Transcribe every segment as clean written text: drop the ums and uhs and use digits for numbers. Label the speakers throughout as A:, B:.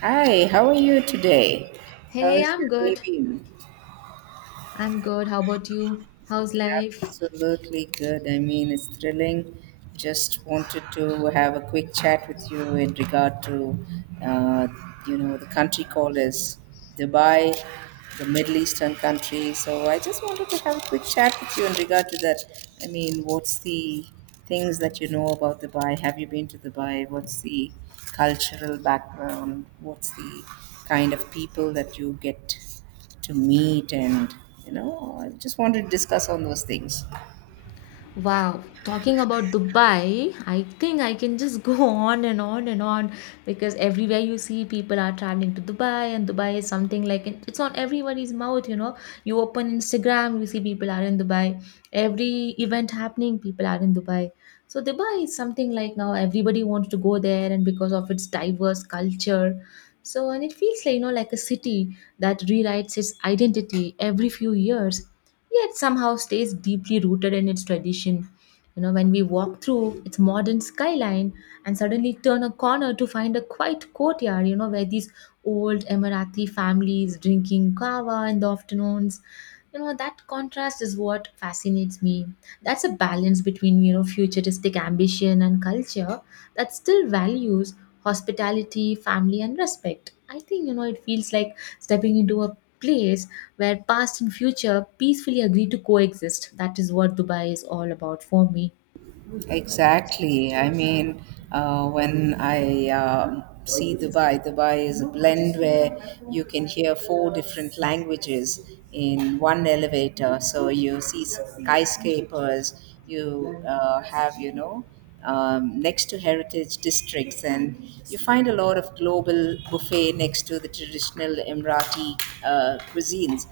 A: Hi, how are you today? How
B: Hey,
A: is your
B: I'm
A: day
B: good.
A: been?
B: I'm good. How about you? How's life?
A: Absolutely good. I mean, it's thrilling. Just wanted to have a quick chat with you in regard to, uh, you know, the country callers, Dubai, the Middle Eastern country. So I just wanted to have a quick chat with you in regard to that. I mean, what's the... things that you know about Dubai? Have you been to Dubai? What's the cultural background? What's the kind of people that you get to meet, and you know, I just want to discuss on those things.
B: Wow, talking about Dubai, I think I can just go on and on and on because everywhere you see people are traveling to Dubai, and Dubai is something like it's on everybody's mouth, you know. You open Instagram, you see people are in Dubai. Every event happening, people are in Dubai. So Dubai is something like now everybody wants to go there, and because of its diverse culture. So, and it feels like, you know, like a city that rewrites its identity every few years yet somehow stays deeply rooted in its tradition. You know, when we walk through its modern skyline and suddenly turn a corner to find a quiet courtyard, you know, where these old Emirati families drinking kava in the afternoons, you know, that contrast is what fascinates me. That's a balance between, you know, futuristic ambition and culture that still values hospitality, family, and respect. I think, you know, it feels like stepping into a place where past and future peacefully agree to coexist. That is what Dubai is all about for me.
A: Exactly. I mean, when I see Dubai. Dubai is a blend where you can hear four different languages in one elevator. So you see skyscrapers, you have, you know, next to heritage districts, and you find a lot of global buffet next to the traditional Emirati cuisines.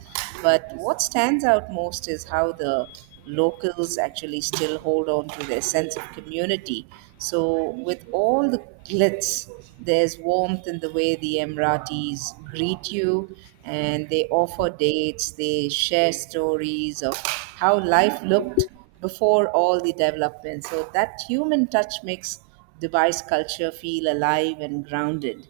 A: But what stands out most is how the locals actually still hold on to their sense of community. So, with all the glitz, there's warmth in the way the Emiratis greet you, and they offer dates, they share stories of how life looked before all the development. So that human touch makes Dubai's culture feel alive and grounded.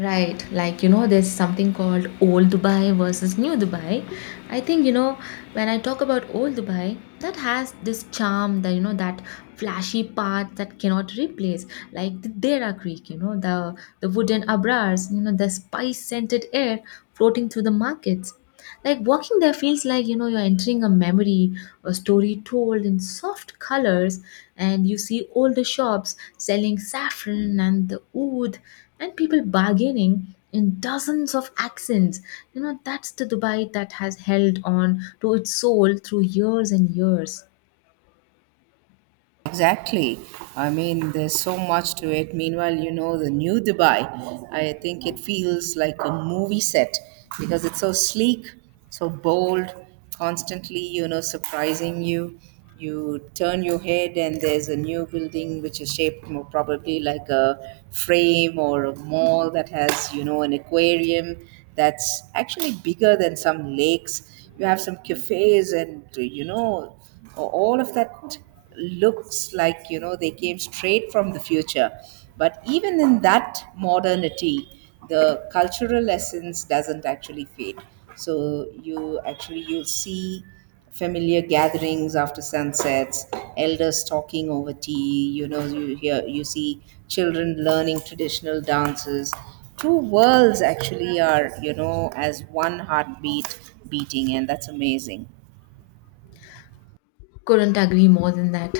B: Right, like you know, there's something called old Dubai versus new Dubai. I think you know, when I talk about old Dubai, that has this charm that you know, that flashy part that cannot replace, like the Dera Creek, you know, the wooden abrars, you know, the spice scented air floating through the markets. Like walking there feels like you know you're entering a memory, a story told in soft colors, and you see older shops selling saffron and the oud, and people bargaining in dozens of accents. You know that's the Dubai that has held on to its soul through years and years.
A: Exactly. I mean, there's so much to it. Meanwhile, you know, the new Dubai, I think it feels like a movie set because it's so sleek, so bold, constantly, you know, surprising you. You turn your head, and there's a new building which is shaped more probably like a frame, or a mall that has, you know, an aquarium that's actually bigger than some lakes. You have some cafes and, you know, all of that looks like, you know, they came straight from the future. But even in that modernity, the cultural essence doesn't actually fade. So you actually, you'll see familiar gatherings after sunsets, elders talking over tea, you know, you hear, you see children learning traditional dances. Two worlds actually are, you know, as one heartbeat beating, and that's amazing.
B: Couldn't agree more than that.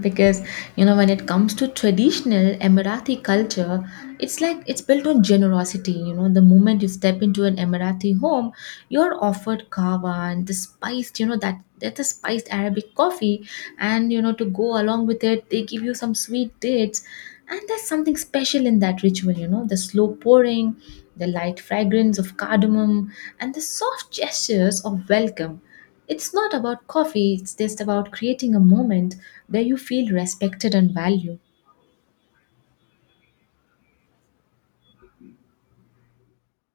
B: Because, you know, when it comes to traditional Emirati culture, it's like it's built on generosity. You know, the moment you step into an Emirati home, you're offered kava and the spiced, you know, that's a spiced Arabic coffee. And, you know, to go along with it, they give you some sweet dates. And there's something special in that ritual, you know, the slow pouring, the light fragrance of cardamom, and the soft gestures of welcome. It's not about coffee, it's just about creating a moment where you feel respected and valued.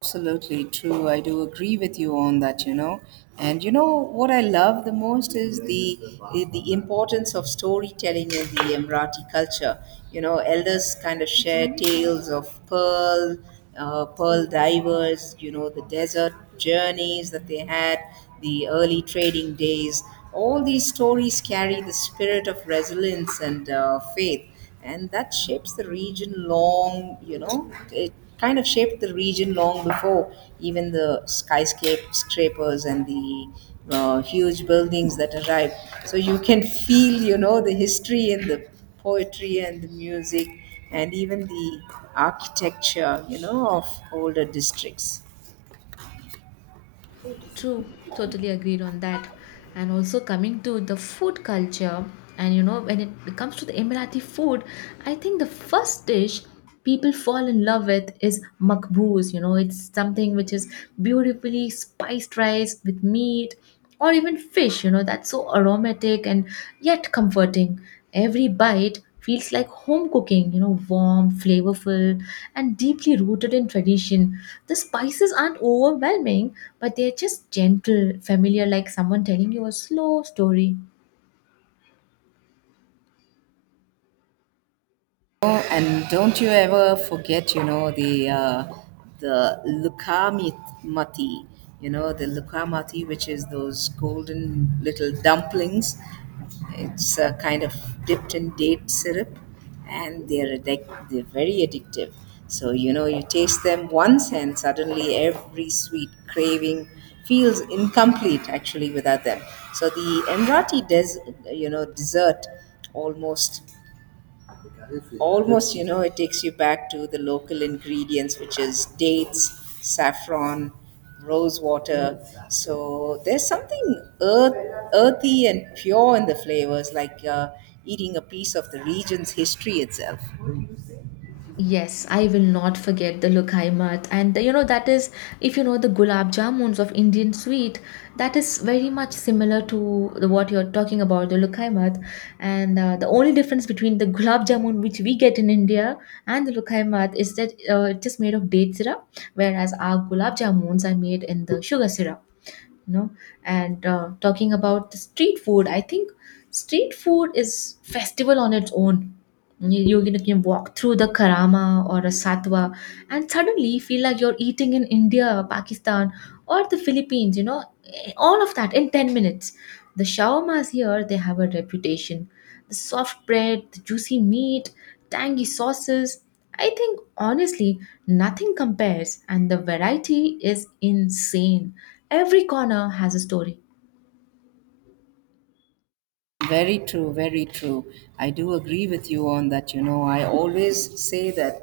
A: Absolutely true. I do agree with you on that, you know. And you know what I love the most is the importance of storytelling in the Emirati culture. You know, elders kind of share tales of pearl divers. You know, the desert journeys that they had, the early trading days. All these stories carry the spirit of resilience and faith, and that shapes the region long, you know, it kind of shaped the region long before even the skyscrapers and the huge buildings that arrive. So you can feel, you know, the history in the poetry and the music, and even the architecture, you know, of older districts.
B: True, totally agreed on that. And also coming to the food culture, and you know, when it comes to the Emirati food, I think the first dish people fall in love with is makbuz. You know, it's something which is beautifully spiced rice with meat or even fish, you know, that's so aromatic and yet comforting. Every bite feels like home cooking, you know, warm, flavorful, and deeply rooted in tradition. The spices aren't overwhelming, but they're just gentle, familiar, like someone telling you a slow story.
A: Oh, and don't you ever forget, you know, the lukamati, you know, the lukamati, which is those golden little dumplings. It's kind of dipped in date syrup, and they're very addictive. So you know, you taste them once, and suddenly every sweet craving feels incomplete actually without them. So the Emirati you know, dessert, almost almost you know, it takes you back to the local ingredients, which is dates, saffron, rose water. So there's something earthy and pure in the flavors, like eating a piece of the region's history itself.
B: Yes, I will not forget the Lokaimat. And you know, that is, if you know the gulab jamuns of Indian sweet, that is very much similar to the, what you're talking about, the Lokaimat. And the only difference between the gulab jamun, which we get in India, and the Lokaimat is that it's just made of date syrup, whereas our gulab jamuns are made in the sugar syrup, you know. And talking about the street food, I think street food is festival on its own. You can you can walk through the Karama or a Satwa and suddenly feel like you're eating in India, Pakistan, or the Philippines, you know, all of that in 10 minutes. The shawarmas here, they have a reputation, the soft bread, the juicy meat, tangy sauces. I think honestly, nothing compares, and the variety is insane. Every corner has a story.
A: Very true, very true. I do agree with you on that. You know, I always say that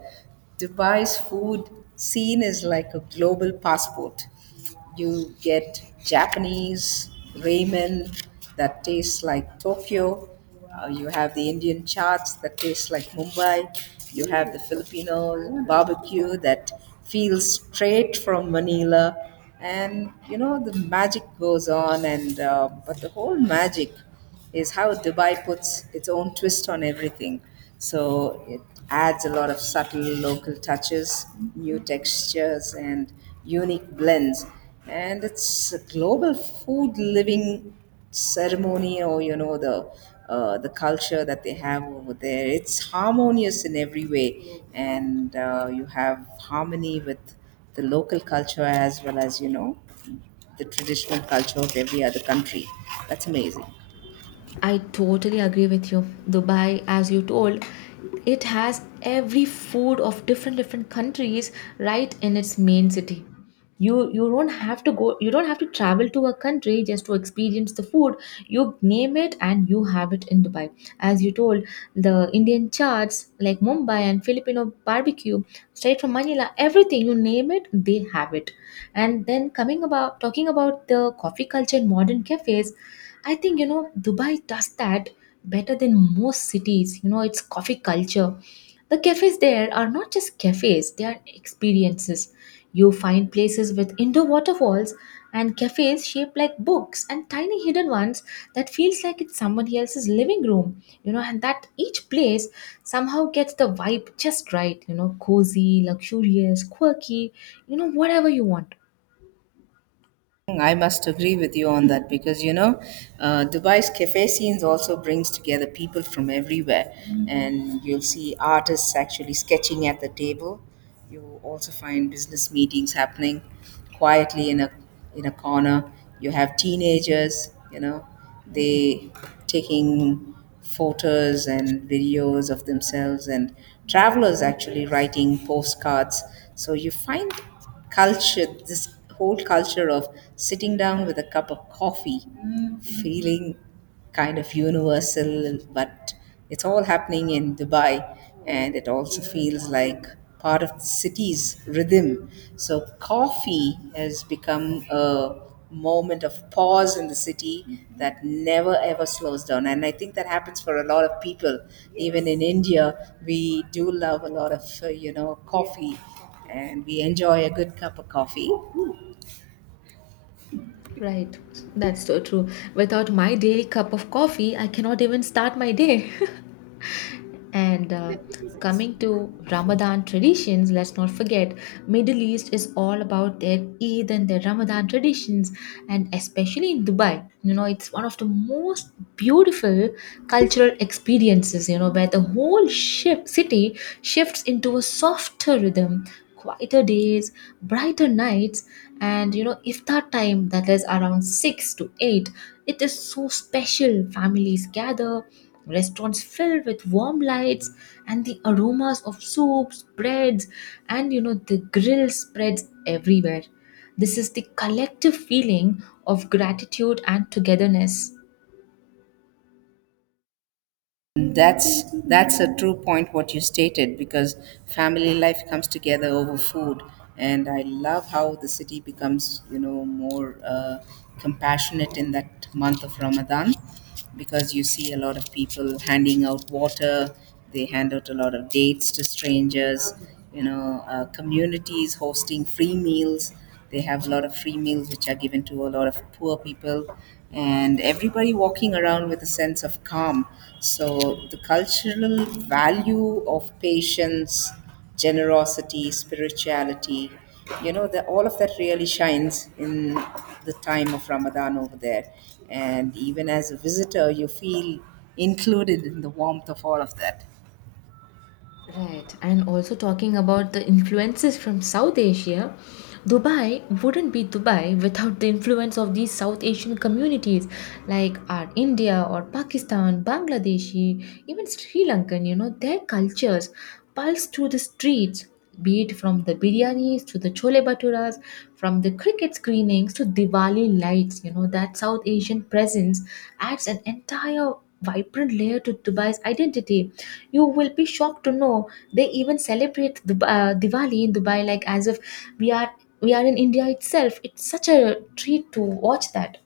A: Dubai's food scene is like a global passport. You get Japanese ramen that tastes like Tokyo. You have the Indian charts that taste like Mumbai. You have the Filipino barbecue that feels straight from Manila. And you know, the magic goes on, and but the whole magic is how Dubai puts its own twist on everything. So it adds a lot of subtle local touches, new textures, and unique blends. And it's a global food living ceremony, or you know, the culture that they have over there. It's harmonious in every way, and you have harmony with the local culture as well as, you know, the traditional culture of every other country. That's amazing.
B: I totally agree with you. Dubai, as you told, it has every food of different different countries right in its main city. You don't have to go, you don't have to travel to a country just to experience the food. You name it and you have it in Dubai. As you told, the Indian charts like Mumbai and Filipino barbecue, straight from Manila, everything you name it, they have it. And then coming about talking about the coffee culture and modern cafes, I think you know Dubai does that better than most cities. You know, its coffee culture. The cafes there are not just cafes, they are experiences. You find places with indoor waterfalls and cafes shaped like books and tiny hidden ones that feels like it's somebody else's living room, you know, and that each place somehow gets the vibe just right, you know, cozy, luxurious, quirky, you know, whatever you want.
A: I must agree with you on that because you know, Dubai's cafe scenes also brings together people from everywhere, and you'll see artists actually sketching at the table. You also find business meetings happening quietly in a corner. You have teenagers, you know, they taking photos and videos of themselves, and travelers actually writing postcards. So you find culture, this whole culture of sitting down with a cup of coffee, feeling kind of universal, but it's all happening in Dubai, and it also feels like part of the city's rhythm. So, coffee has become a moment of pause in the city that never ever slows down, and I think that happens for a lot of people. Even in India, we do love a lot of you know, coffee, and we enjoy a good cup of coffee.
B: Right. That's so true. Without my daily cup of coffee, I cannot even start my day. And coming to Ramadan traditions, let's not forget, Middle East is all about their Eid and their Ramadan traditions, and especially in Dubai. You know, it's one of the most beautiful cultural experiences, you know, where the whole ship city shifts into a softer rhythm, quieter days, brighter nights, and you know, iftar time that is around 6 to 8, it is so special. Families gather, restaurants filled with warm lights, and the aromas of soups, breads, and you know, the grill spreads everywhere. This is the collective feeling of gratitude and togetherness.
A: That's a true point what you stated, because family life comes together over food, and I love how the city becomes, you know, more compassionate in that month of Ramadan, because you see a lot of people handing out water, they hand out a lot of dates to strangers, you know, communities hosting free meals. They have a lot of free meals which are given to a lot of poor people, and everybody walking around with a sense of calm. So, the cultural value of patience, generosity, spirituality, you know, all of that really shines in the time of Ramadan over there. And even as a visitor, you feel included in the warmth of all of that.
B: Right, and also talking about the influences from South Asia, Dubai wouldn't be Dubai without the influence of these South Asian communities like our India or Pakistan, Bangladeshi, even Sri Lankan, you know, their cultures pulse through the streets, be it from the biryanis to the chole bhaturas, from the cricket screenings to Diwali lights. You know, that South Asian presence adds an entire vibrant layer to Dubai's identity. You will be shocked to know they even celebrate Diwali in Dubai like as if we are we are in India itself. It's such a treat to watch that.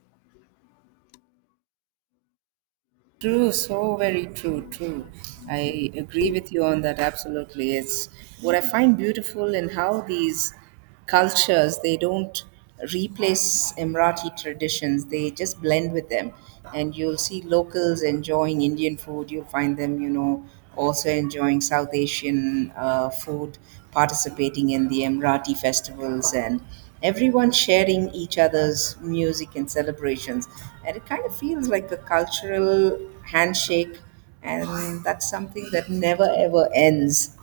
A: True, so very true, true. I agree with you on that absolutely. It's what I find beautiful in how these cultures, they don't replace Emirati traditions. They just blend with them. And you'll see locals enjoying Indian food. You'll find them, you know, also enjoying South Asian food, participating in the Emirati festivals, and everyone sharing each other's music and celebrations. And it kind of feels like a cultural handshake, and that's something that never ever ends.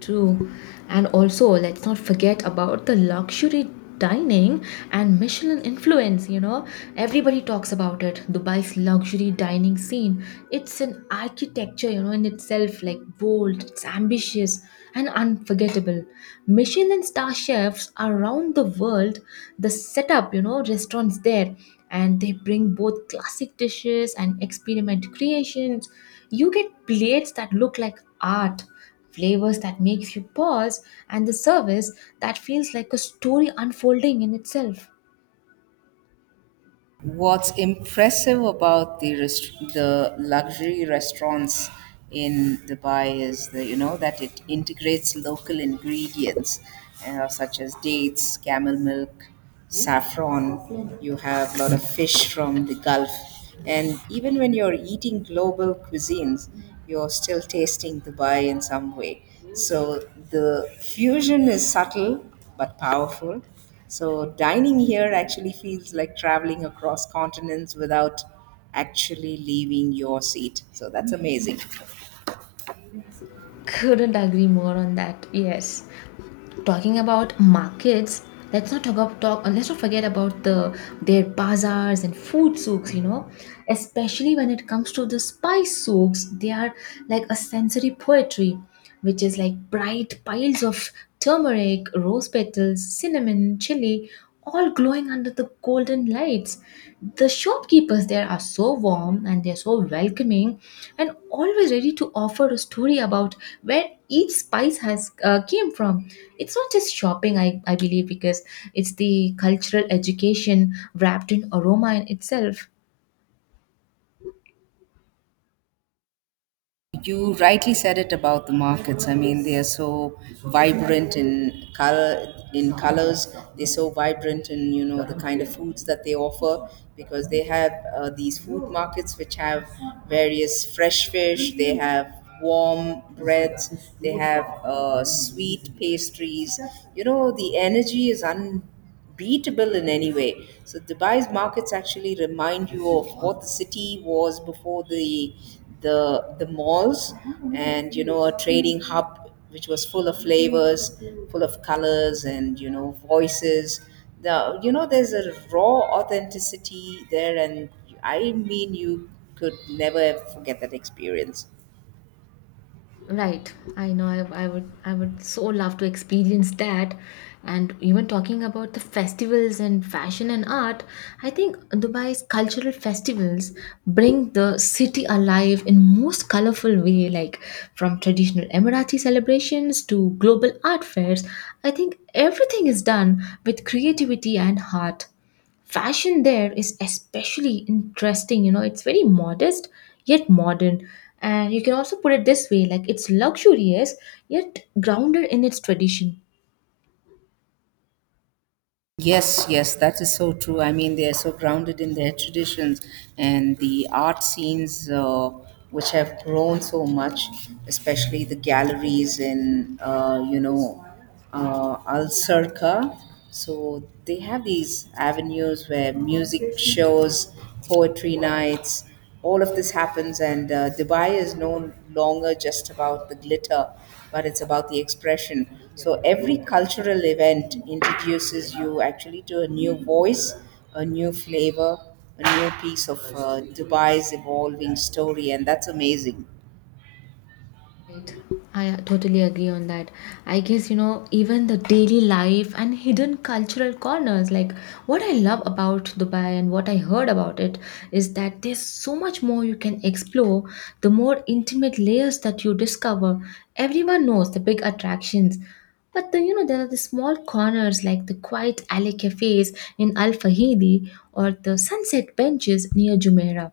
B: True. And also, let's not forget about the luxury dining and Michelin influence, you know. Everybody talks about it. Dubai's luxury dining scene. It's an architecture, you know, in itself, like bold, it's ambitious and unforgettable. Michelin star chefs around the world, the setup, you know, restaurants there, and they bring both classic dishes and experiment creations. You get plates that look like art, flavors that makes you pause, and the service that feels like a story unfolding in itself.
A: What's impressive about the the luxury restaurants in Dubai is the, you know, that it integrates local ingredients, such as dates, camel milk, saffron. You have a lot of fish from the Gulf, and even when you're eating global cuisines, you're still tasting Dubai in some way. So the fusion is subtle but powerful. So dining here actually feels like traveling across continents without actually leaving your seat. So that's amazing.
B: Couldn't agree more on that. Yes, talking about markets, let's not forget about the their bazaars and food souks, you know, especially when it comes to the spice souks. They are like a sensory poetry, which is like bright piles of turmeric, rose petals, cinnamon, chili, all glowing under the golden lights. The shopkeepers there are so warm and they're so welcoming and always ready to offer a story about where each spice has came from. It's not just shopping, I believe, because it's the cultural education wrapped in aroma in itself.
A: You rightly said it about the markets. I mean, they are so vibrant in colors. They're so vibrant in, you know, the kind of foods that they offer, because they have, these food markets which have various fresh fish. They have warm breads. They have sweet pastries. You know, the energy is unbelievable, beatable in any way. So Dubai's markets actually remind you of what the city was before the malls, and you know, a trading hub which was full of flavors, full of colors, and you know, voices. The, you know, there's a raw authenticity there, and I mean, you could never forget that experience.
B: Right. I know, I would I would so love to experience that. And even talking about the festivals and fashion and art, I think Dubai's cultural festivals bring the city alive in most colorful way, like from traditional Emirati celebrations to global art fairs. I think everything is done with creativity and heart. Fashion there is especially interesting, you know, it's very modest yet modern, and you can also put it this way, like it's luxurious yet grounded in its tradition.
A: Yes, yes, that is so true. I mean, they are so grounded in their traditions, and the art scenes, which have grown so much, especially the galleries in, you know, Al Circa. So they have these avenues where music shows, poetry nights, all of this happens, and Dubai is no longer just about the glitter but it's about the expression. So every cultural event introduces you actually to a new voice, a new flavor, a new piece of Dubai's evolving story, and that's amazing.
B: Right. I totally agree on that. I guess, you know, even the daily life and hidden cultural corners, like what I love about Dubai and what I heard about it is that there's so much more you can explore, the more intimate layers that you discover. Everyone knows the big attractions, but then, you know, there are the small corners like the quiet alley cafes in Al Fahidi or the sunset benches near Jumeirah.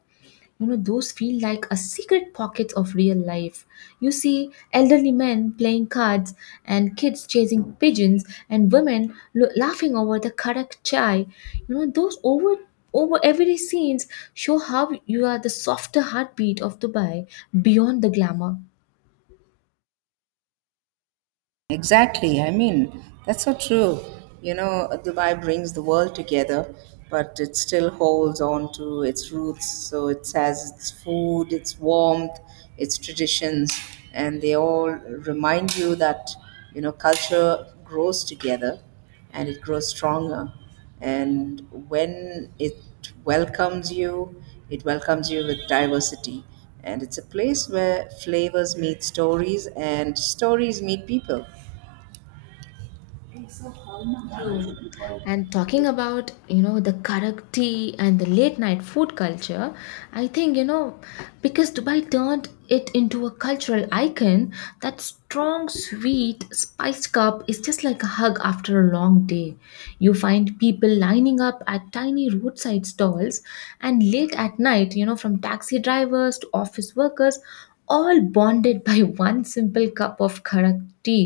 B: You know those feel like a secret pocket of real life. You see elderly men playing cards and kids chasing pigeons and women laughing over the karak chai, you know, those over everyday scenes show how you are the softer heartbeat of Dubai beyond the glamour.
A: Exactly. I mean, that's so true. You know, Dubai brings the world together, but it still holds on to its roots. So it has its food, its warmth, its traditions, and they all remind you that, you know, culture grows together and it grows stronger. And when welcomes you, it welcomes you with diversity. And it's a place where flavors meet stories and stories meet people.
B: True. And talking about, you know, the karak tea and the late night food culture, I think, you know, because Dubai turned it into a cultural icon, that strong, sweet, spiced cup is just like a hug after a long day. You find people lining up at tiny roadside stalls and late at night, you know, from taxi drivers to office workers, all bonded by one simple cup of karak tea.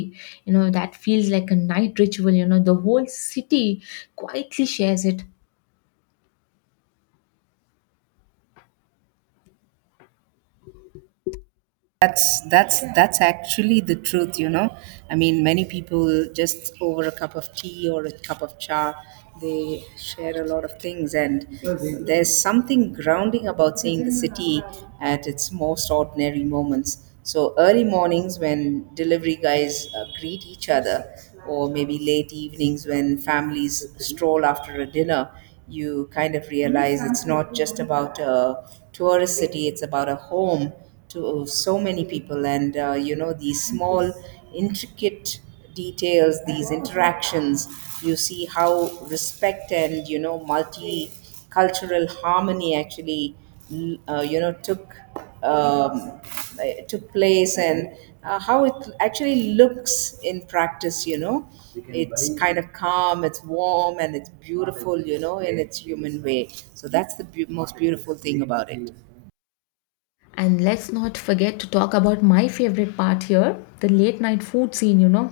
B: You know, that feels like a night ritual. You know, the whole city quietly shares it.
A: That's actually the truth, you know. I mean, many people just over a cup of tea or a cup of cha, they share a lot of things, and there's something grounding about seeing the city at its most ordinary moments. So early mornings when delivery guys greet each other, or maybe late evenings when families stroll after a dinner, you kind of realize it's not just about a tourist city; it's about a home to so many people, and you know these small intricate details, these interactions. You see how respect and, you know, multicultural harmony actually you know took um, took place, and how it actually looks in practice. You know, it's kind of calm, it's warm, and it's beautiful, you know, in its human way. So that's the most beautiful thing about it.
B: And let's not forget to talk about my favorite part here, the late night food scene. You know,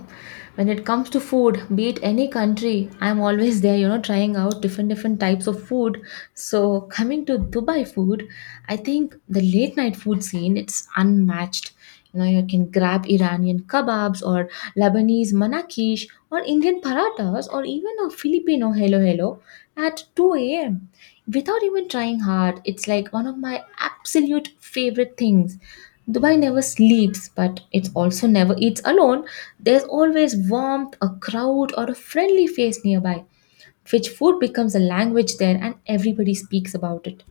B: when it comes to food, be it any country, I'm always there, you know, trying out different types of food. So coming to Dubai food, I think the late night food scene, it's unmatched. You know, you can grab Iranian kebabs or Lebanese manakish or Indian paratas or even a Filipino hello hello at 2 a.m. without even trying hard. It's like one of my absolute favorite things. Dubai never sleeps, but it also never eats alone. There's always warmth, a crowd, or a friendly face nearby, which food becomes a language there and everybody speaks about it.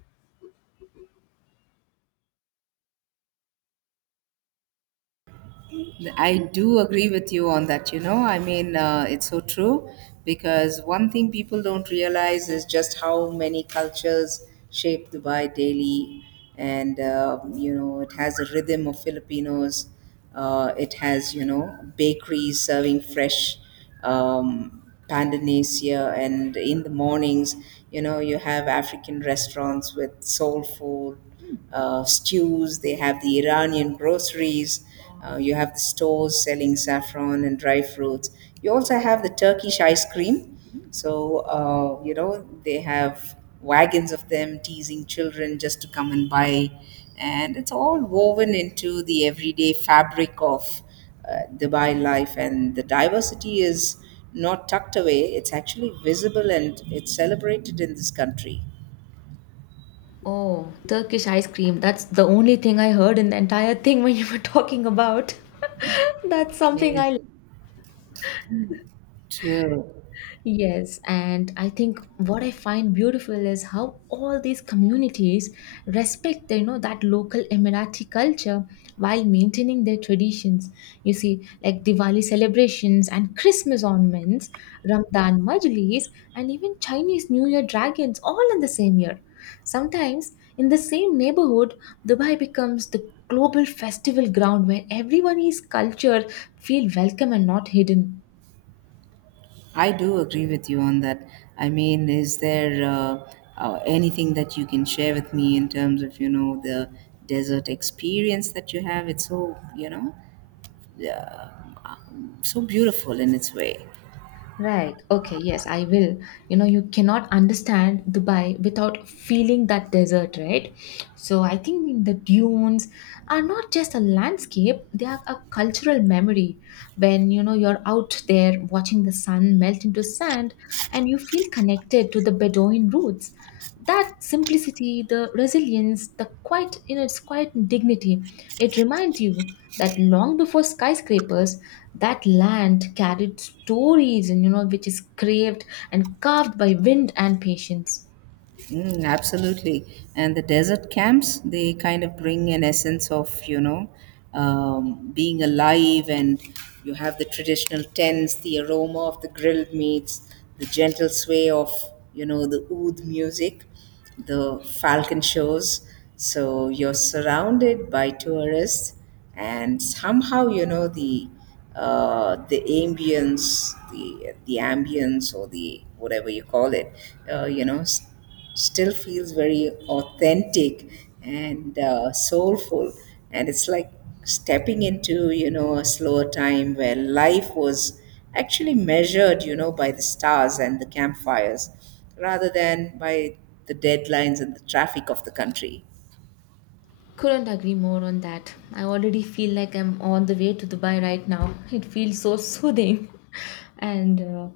A: I do agree with you on that, you know. I mean, it's so true because one thing people don't realize is just how many cultures shape Dubai daily. And, you know, it has a rhythm of Filipinos, it has, you know, bakeries serving fresh um, Pandanesia, and in the mornings, you know, you have African restaurants with soul food, stews. They have the Iranian groceries. You have the stores selling saffron and dry fruits. You also have the Turkish ice cream. So, you know, they have wagons of them teasing children just to come and buy. And it's all woven into the everyday fabric of Dubai life, and the diversity is not tucked away, it's actually visible and it's celebrated in this country.
B: Oh, Turkish ice cream. That's the only thing I heard in the entire thing when you were talking about. That's something I—
A: Amazing. True.
B: Yes, and I think what I find beautiful is how all these communities respect, you know, that local Emirati culture while maintaining their traditions. You see, like Diwali celebrations and Christmas ornaments, Ramadan majlis, and even Chinese New Year dragons, all in the same year. Sometimes, in the same neighborhood, Dubai becomes the global festival ground where everyone is culture feel welcome and not hidden.
A: I do agree with you on that. I mean, is there anything that you can share with me in terms of, you know, the desert experience that you have? It's so, you know, uh, so beautiful in its way.
B: Right. Okay. Yes, I will. You know, you cannot understand Dubai without feeling that desert, right? So I think the dunes are not just a landscape, they are a cultural memory. When, you know, you're out there watching the sun melt into sand and you feel connected to the Bedouin roots. That simplicity, the resilience, the quiet in its quiet dignity, it reminds you that long before skyscrapers, that land carried stories, and you know, which is craved and carved by wind and patience.
A: Mm, absolutely. And the desert camps, they kind of bring an essence of, you know, being alive, and you have the traditional tents, the aroma of the grilled meats, the gentle sway of, you know, the oud music, the falcon shows. So you're surrounded by tourists, and somehow, you know, the ambience, the ambience, or the whatever you call it, you know, still feels very authentic and soulful, and it's like stepping into, you know, a slower time where life was actually measured, you know, by the stars and the campfires, rather than by the deadlines and the traffic of the country.
B: Couldn't agree more on that. I already feel like I'm on the way to Dubai right now. It feels so soothing. And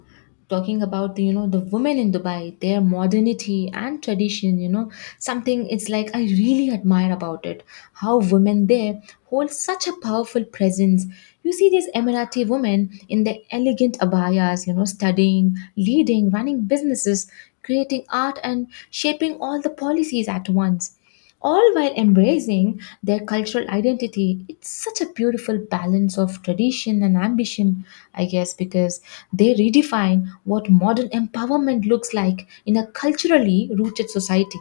B: Talking about the, you know, the women in Dubai, their modernity and tradition, you know, something it's like I really admire about it. How women there hold such a powerful presence. You see these Emirati women in their elegant abayas, you know, studying, leading, running businesses, creating art and shaping all the policies at once, all while embracing their cultural identity. It's such a beautiful balance of tradition and ambition, I guess, because they redefine what modern empowerment looks like in a culturally rooted society.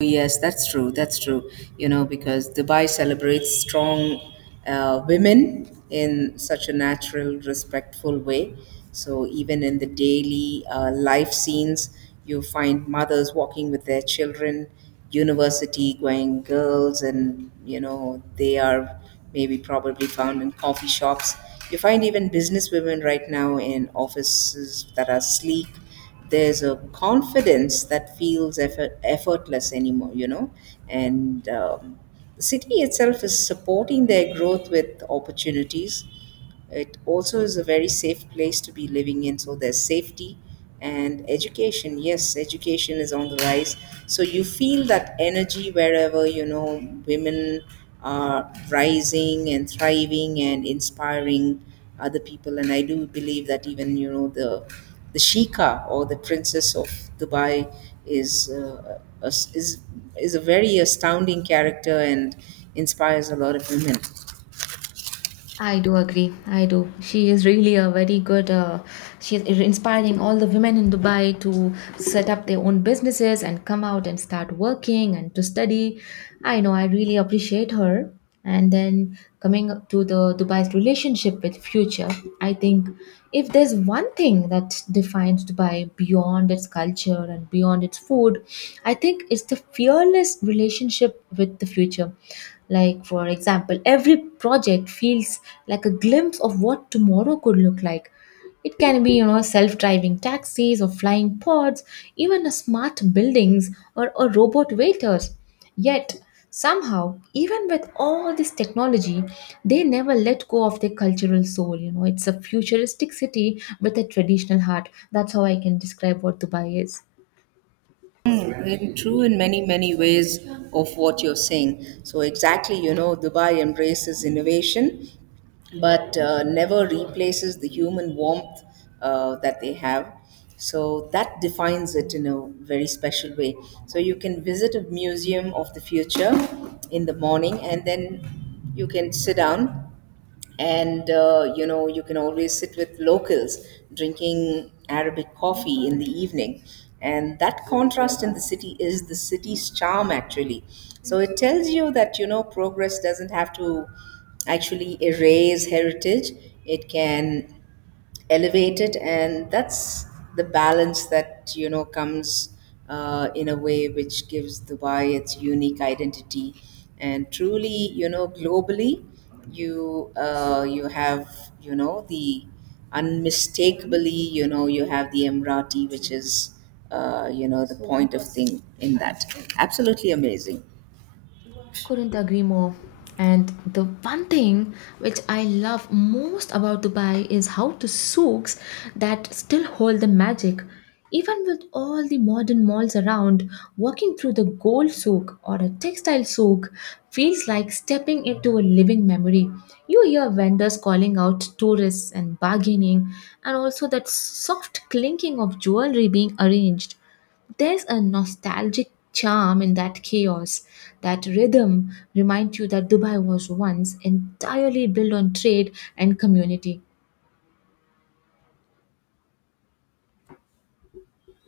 A: Yes, that's true. That's true. You know, because Dubai celebrates strong women in such a natural, respectful way. So even in the daily life scenes, you find mothers walking with their children, university going girls, and you know they are maybe probably found in coffee shops. You find even business women right now in offices that are sleek. There's a confidence that feels effortless anymore, you know. And the city itself is supporting their growth with opportunities. It also is a very safe place to be living in, so there's safety and education. Yes, education is on the rise. So you feel that energy wherever, you know, women are rising and thriving and inspiring other people. And I do believe that, even you know, the Sheikah or the Princess of Dubai is uh, a- is is a very astounding character and inspires a lot of women.
B: I do agree. I do. She is really a very good. She is inspiring all the women in Dubai to set up their own businesses and come out and start working and to study. I know. I really appreciate her. And then coming up to the Dubai's relationship with future, I think if there's one thing that defines Dubai beyond its culture and beyond its food, I think it's the fearless relationship with the future, like, for example, every project feels like a glimpse of what tomorrow could look like. It can be, you know, self driving taxis or flying pods, even a smart buildings or robot waiters. Yet, somehow, even with all this technology, they never let go of their cultural soul. You know, it's a futuristic city with a traditional heart. That's how I can describe what Dubai is.
A: Mm, in true in many many ways of what you're saying. So exactly, you know, Dubai embraces innovation but never replaces the human warmth that they have. So that defines it in a very special way. So you can visit a museum of the future in the morning, and then you can sit down and, you know, you can always sit with locals drinking Arabic coffee in the evening. And that contrast in the city is the city's charm, actually. So it tells you that, you know, progress doesn't have to actually erase heritage, it can elevate it. And that's the balance that, you know, comes in a way which gives Dubai its unique identity. And truly, you know, globally, you have, you know, the unmistakably, you know, you have the Emirati, which is you know, the point of thing in that, absolutely amazing.
B: Couldn't agree more. And the one thing which I love most about Dubai is how the souks that still hold the magic. Even with all the modern malls around, walking through the gold souk or a textile souk feels like stepping into a living memory. You hear vendors calling out tourists and bargaining, and also that soft clinking of jewelry being arranged. There's a nostalgic charm in that chaos. That rhythm reminds you that Dubai was once entirely built on trade and community.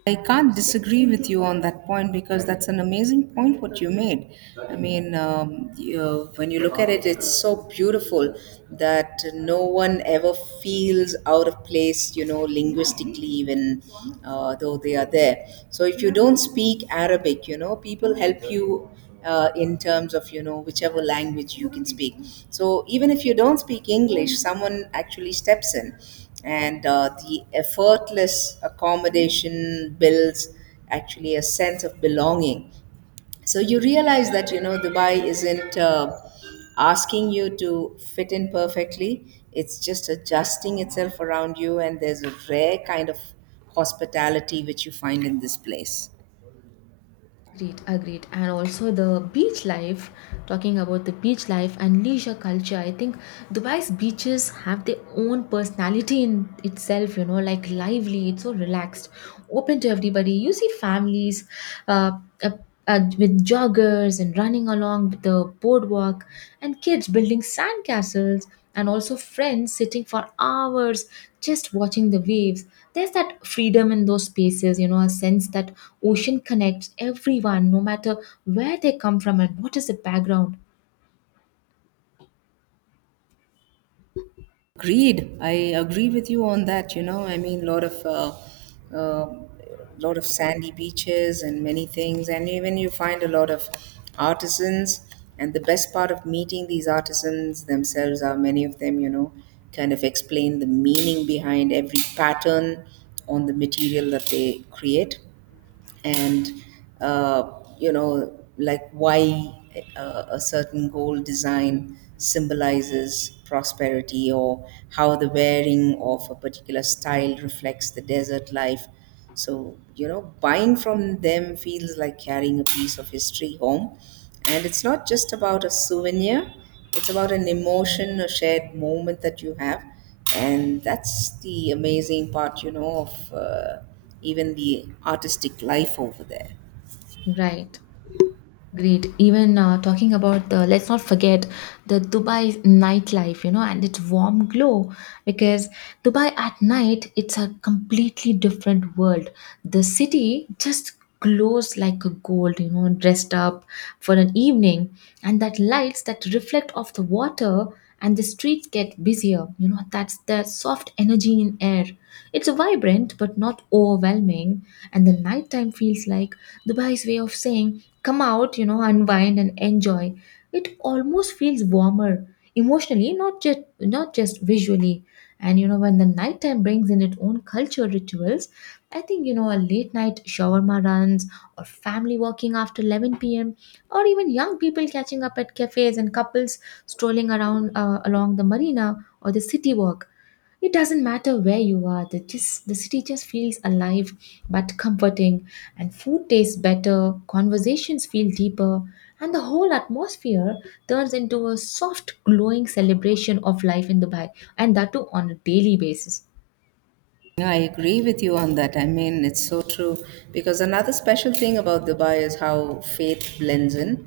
A: I can't disagree with you on that point, because that's an amazing point what you made. I mean, you, when you look at it, it's so beautiful that no one ever feels out of place, you know, linguistically, even though they are there. So if you don't speak Arabic, you know, people help you in terms of, you know, whichever language you can speak. So even if you don't speak English, someone actually steps in, and the effortless accommodation builds actually a sense of belonging. So you realize that, you know, Dubai isn't, asking you to fit in perfectly, it's just adjusting itself around you, and there's a rare kind of hospitality which you find in this place.
B: Agreed, agreed. And also the beach life, talking about the beach life and leisure culture, I think Dubai's beaches have their own personality in itself, you know, like lively, it's so relaxed, open to everybody. You see families uh, uh, with joggers and running along the boardwalk, and kids building sand castles and also friends sitting for hours just watching the waves. There's that freedom in those spaces, you know, a sense that ocean connects everyone, no matter where they come from and what is the background.
A: Agreed. I agree with you on that. You know, I mean, a uh, lot of sandy beaches and many things, and even you find a lot of artisans. And the best part of meeting these artisans themselves are many of them, you know, kind of explain the meaning behind every pattern on the material that they create, and uh, you know, like why a certain gold design symbolizes prosperity, or how the wearing of a particular style reflects the desert life. So, you know, buying from them feels like carrying a piece of history home, and it's not just about a souvenir, it's about an emotion, a shared moment that you have. And that's the amazing part, you know, of even the artistic life over there.
B: Right. Agreed. Even talking about the, let's not forget the Dubai nightlife, you know, and its warm glow. Because Dubai at night, it's a completely different world. The city just glows like a gold, you know, dressed up for an evening. And that lights that reflect off the water and the streets get busier. You know, that's the soft energy in air. It's vibrant but not overwhelming. And the nighttime feels like Dubai's way of saying, come out, you know, unwind and enjoy, it almost feels warmer emotionally, not just visually. And you know, when the nighttime brings in its own cultural rituals, I think, you know, a late night shawarma runs, or family walking after 11 p.m., or even young people catching up at cafes and couples strolling around along the marina or the city walk, it doesn't matter where you are, the just the city just feels alive but comforting, and food tastes better, conversations feel deeper, and the whole atmosphere turns into a soft glowing celebration of life in Dubai, and that too on a daily basis.
A: Yeah, I agree with you on that. I mean, it's so true. Because another special thing about Dubai is how faith blends in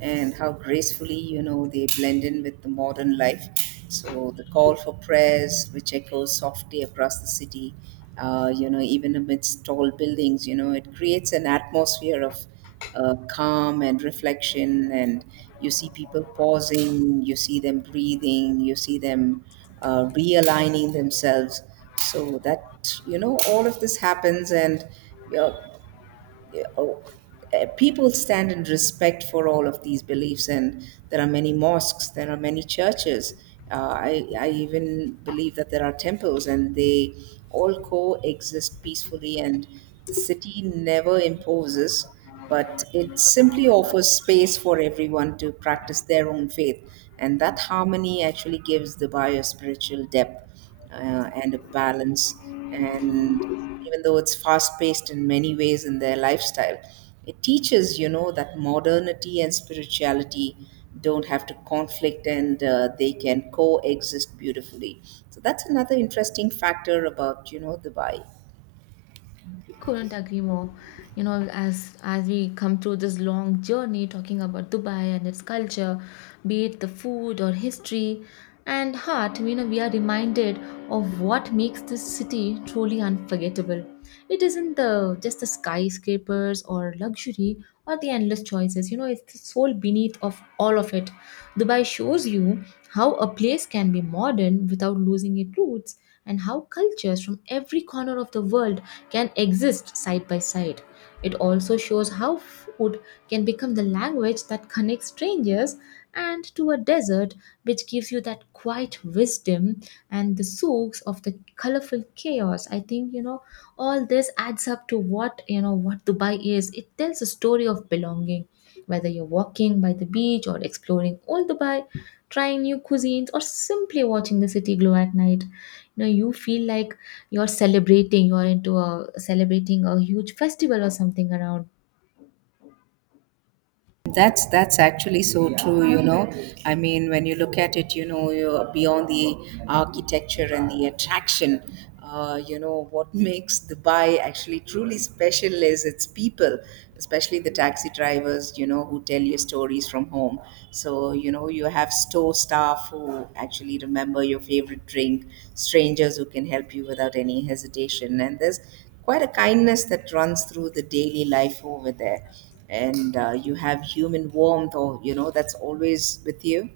A: and how gracefully, you know, they blend in with the modern life. So the call for prayers, which echoes softly across the city, you know, even amidst tall buildings, you know, it creates an atmosphere of calm and reflection. And you see people pausing, you see them breathing, you see them realigning themselves. So that, you know, all of this happens, and you, yeah, oh, eh, people stand in respect for all of these beliefs, and there are many mosques, there are many churches. Uh, I even believe that there are temples, and they all coexist peacefully, and the city never imposes, but it simply offers space for everyone to practice their own faith. And that harmony actually gives the Dubai a spiritual depth and a balance. And even though it's fast paced in many ways in their lifestyle, it teaches, you know, that modernity and spirituality don't have to conflict, and they can coexist beautifully. So that's another interesting factor about, you know, Dubai.
B: Couldn't agree more. You know, as we come through this long journey talking about Dubai and its culture, be it the food or history and heart, you know, we are reminded of what makes this city truly unforgettable. It isn't the just the skyscrapers or luxury or the endless choices. You know, it's the soul beneath of all of it. Dubai shows you how a place can be modern without losing its roots and how cultures from every corner of the world can exist side by side. It also shows how food can become the language that connects strangers and to a desert, which gives you that quiet wisdom and the soaks of the colorful chaos. I think, you know, all this adds up to what, you know, what Dubai is. It tells a story of belonging whether you're walking by the beach or exploring old Dubai, trying new cuisines, or simply watching the city glow at night. You know, you feel like you're celebrating, you're into a celebrating a huge festival or something around,
A: That's actually so true, you know. I mean, when you look at it, you know, you're beyond the architecture and the attraction, you know, what makes Dubai actually truly special is its people, especially the taxi drivers, you know, who tell you stories from home. So, you know, you have store staff who actually remember your favorite drink, strangers who can help you without any hesitation, and there's quite a kindness that runs through the daily life over there. And you have human warmth, or, you know, that's always with you.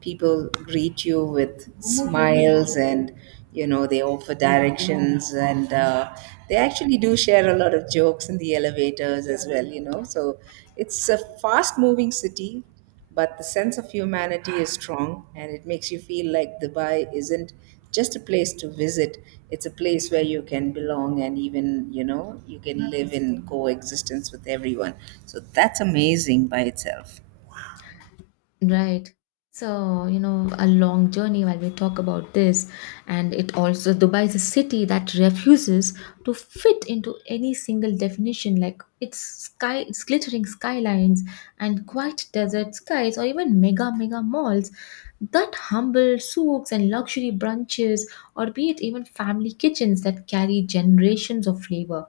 A: People greet you with smiles, and, you know, they offer directions, and they actually do share a lot of jokes in the elevators as well. You know, so it's a fast-moving city, but the sense of humanity is strong, and it makes you feel like Dubai isn't just a place to visit, it's a place where you can belong, and even, you know, you can live in coexistence with everyone. So that's amazing by itself.
B: right? So, you know, a long journey while we talk about this. And it also, Dubai is a city that refuses to fit into any single definition. Like its sky, its glittering skylines and quiet desert skies, or even mega malls, that humble souks and luxury brunches, or be it even family kitchens that carry generations of flavor.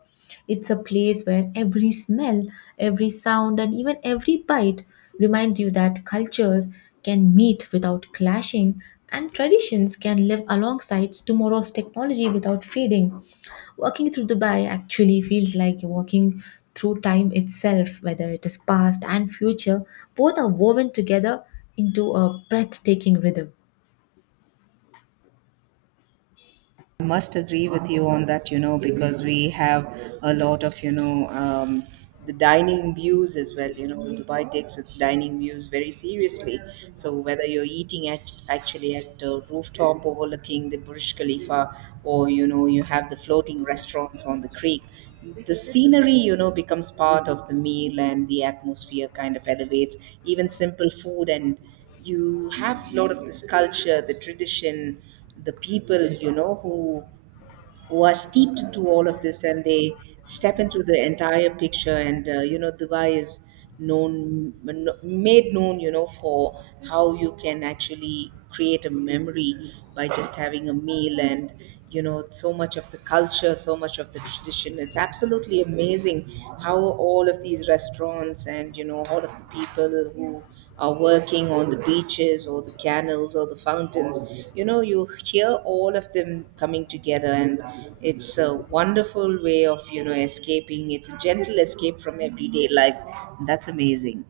B: It's a place where every smell, every sound, and even every bite reminds you that cultures can meet without clashing and traditions can live alongside tomorrow's technology without fading. Walking through Dubai actually feels like walking through time itself, whether it is past and future, both are woven together into a breathtaking rhythm.
A: I must agree with you on that, you know, because we have a lot of, you know, the dining views as well. You know, Dubai takes its dining views very seriously. So whether you're eating at actually at a rooftop overlooking the Burj Khalifa, or, you know, you have the floating restaurants on the creek, the scenery, you know, becomes part of the meal, and the atmosphere kind of elevates even simple food. And you have a lot of this culture, the tradition, the people, you know, who are steeped into all of this, and they step into the entire picture. And, you know, Dubai is known, made known, you know, for how you can actually create a memory by just having a meal and, you know, so much of the culture, so much of the tradition. It's absolutely amazing how all of these restaurants and, you know, all of the people who or working on the beaches or the canals or the fountains. You know, you hear all of them coming together, and it's a wonderful way of, you know, escaping. It's a gentle escape from everyday life. That's amazing.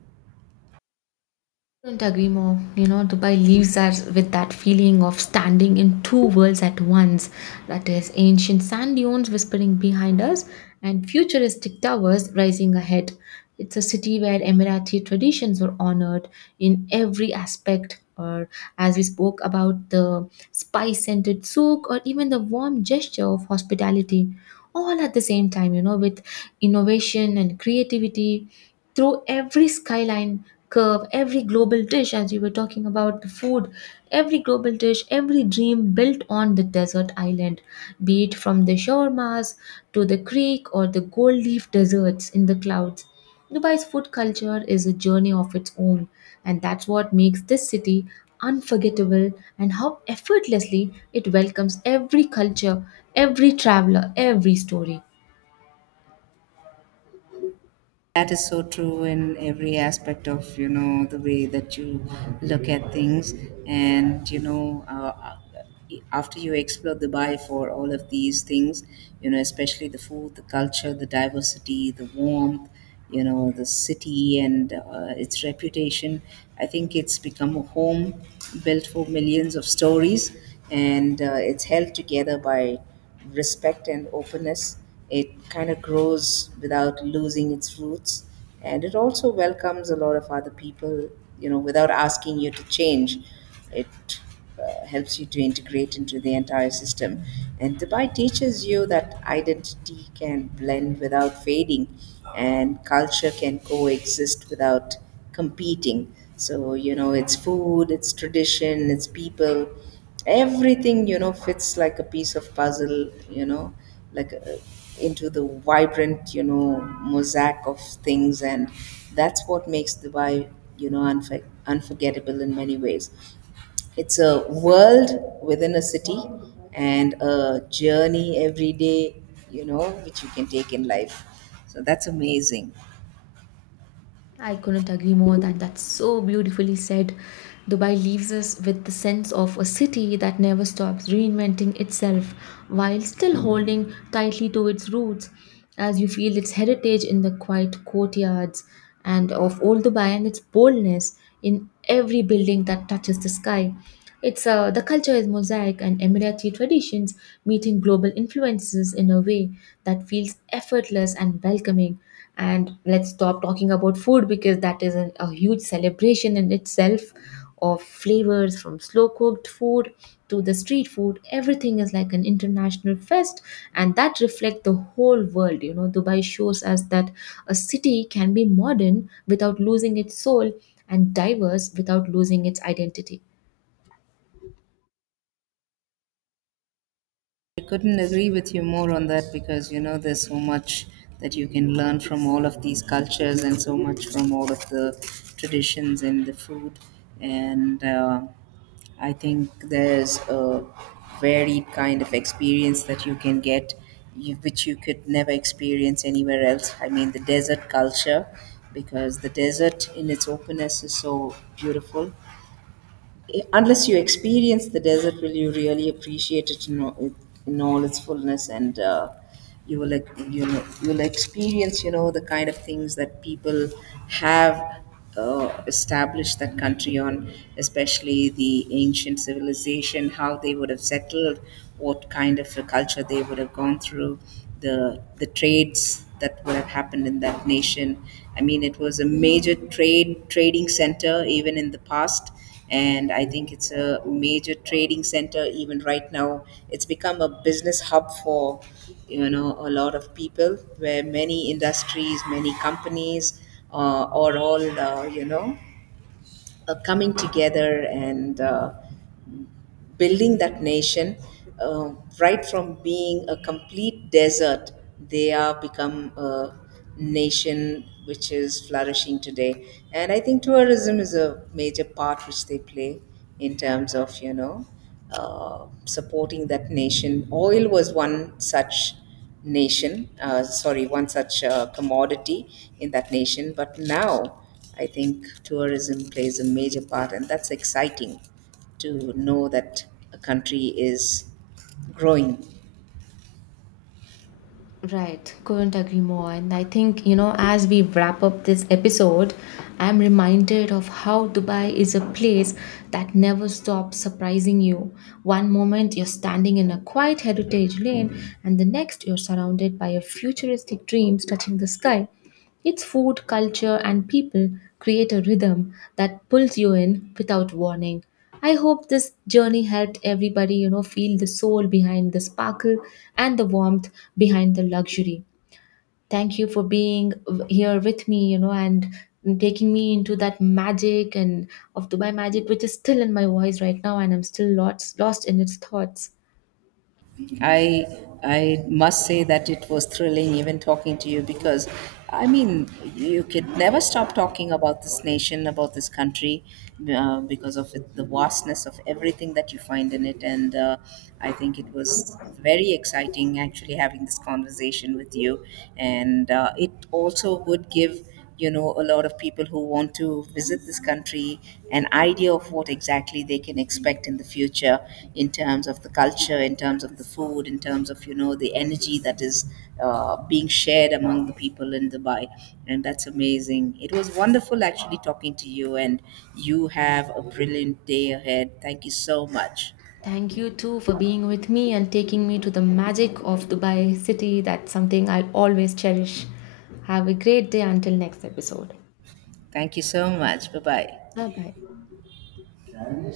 B: Couldn't agree more. You know, Dubai leaves us with that feeling of standing in two worlds at once. That is, ancient sand dunes whispering behind us and futuristic towers rising ahead. It's a city where Emirati traditions were honored in every aspect, or as we spoke about the spice scented souk, or even the warm gesture of hospitality. All at the same time, you know, with innovation and creativity through every skyline curve, every global dish, as you were talking about the food, every global dish, every dream built on the desert island, be it from the shawarmas to the creek or the gold leaf deserts in the clouds. Dubai's food culture is a journey of its own, and that's what makes this city unforgettable and how effortlessly it welcomes every culture, every traveler, every story.
A: That is so true in every aspect of, you know, the way that you look at things, and, you know, after you explore Dubai for all of these things, you know, especially the food, the culture, the diversity, the warmth, you know, the city and its reputation. I think it's become a home built for millions of stories, and it's held together by respect and openness. It kind of grows without losing its roots, and it also welcomes a lot of other people, you know, without asking you to change. It helps you to integrate into the entire system. And Dubai teaches you that identity can blend without fading, and culture can coexist without competing. So, you know, it's food, it's tradition, it's people, everything, you know, fits like a piece of puzzle, you know, like into the vibrant, you know, mosaic of things. And that's what makes Dubai, you know, unforgettable in many ways. It's a world within a city and a journey every day, you know, which you can take in life. So that's amazing.
B: I couldn't agree more that that's so beautifully said. Dubai leaves us with the sense of a city that never stops reinventing itself while still holding tightly to its roots as you feel its heritage in the quiet courtyards and of old Dubai and its boldness in every building that touches the sky. It's The culture is mosaic and Emirati traditions meeting global influences in a way that feels effortless and welcoming, and let's stop talking about food because that is a huge celebration in itself of flavors from slow cooked food to the street food. Everything is like an international fest, and that reflects the whole world. You know, Dubai shows us that a city can be modern without losing its soul and diverse without losing its identity.
A: I couldn't agree with you more on that, because, you know, there's so much that you can learn from all of these cultures and so much from all of the traditions and the food. And I think there's a varied kind of experience that you can get, you, which you could never experience anywhere else. I mean, the desert culture, because the desert in its openness is so beautiful. Unless you experience the desert, will you really appreciate it in, in all its fullness? And you will, you know, you'll experience, you know, the kind of things that people have established that country on, especially the ancient civilization, how they would have settled, what kind of a culture they would have gone through, the trades that would have happened in that nation. I mean, it was a major trade trading center even in the past, and I think it's a major trading center even right now. It's become a business hub for, you know, a lot of people, where many industries, many companies are all, you know, coming together and building that nation, uh, right from being a complete desert. They are become a nation which is flourishing today, and I think tourism is a major part which they play in terms of, you know, supporting that nation. Oil was one such one such commodity in that nation. But now I think tourism plays a major part, and that's exciting to know that a country is growing.
B: Right, couldn't agree more. And I think, you know, as we wrap up this episode, I'm reminded of how Dubai is a place that never stops surprising you. One moment you're standing in a quiet heritage lane, and the next you're surrounded by a futuristic dreams touching the sky. Its food, culture, and people create a rhythm that pulls you in without warning. I hope this journey helped everybody, you know, feel the soul behind the sparkle and the warmth behind the luxury. Thank you for being here with me, you know, and taking me into that magic and of Dubai magic, which is still in my voice right now, and I'm still lost in its thoughts.
A: I I must say that it was thrilling even talking to you, because I mean, you could never stop talking about this nation, about this country, because of it, the vastness of everything that you find in it. And I think it was very exciting actually having this conversation with you, and it also would give, you know, a lot of people who want to visit this country an idea of what exactly they can expect in the future, in terms of the culture, in terms of the food, in terms of, you know, the energy that is being shared among the people in Dubai. And that's amazing. It was wonderful actually talking to you, and you have a brilliant day ahead. Thank you so much.
B: Thank you too for being with me and taking me to the magic of Dubai city. That's something I'll always cherish. Have a great day until next episode.
A: Thank you so much. Bye
B: Bye bye.
A: bye.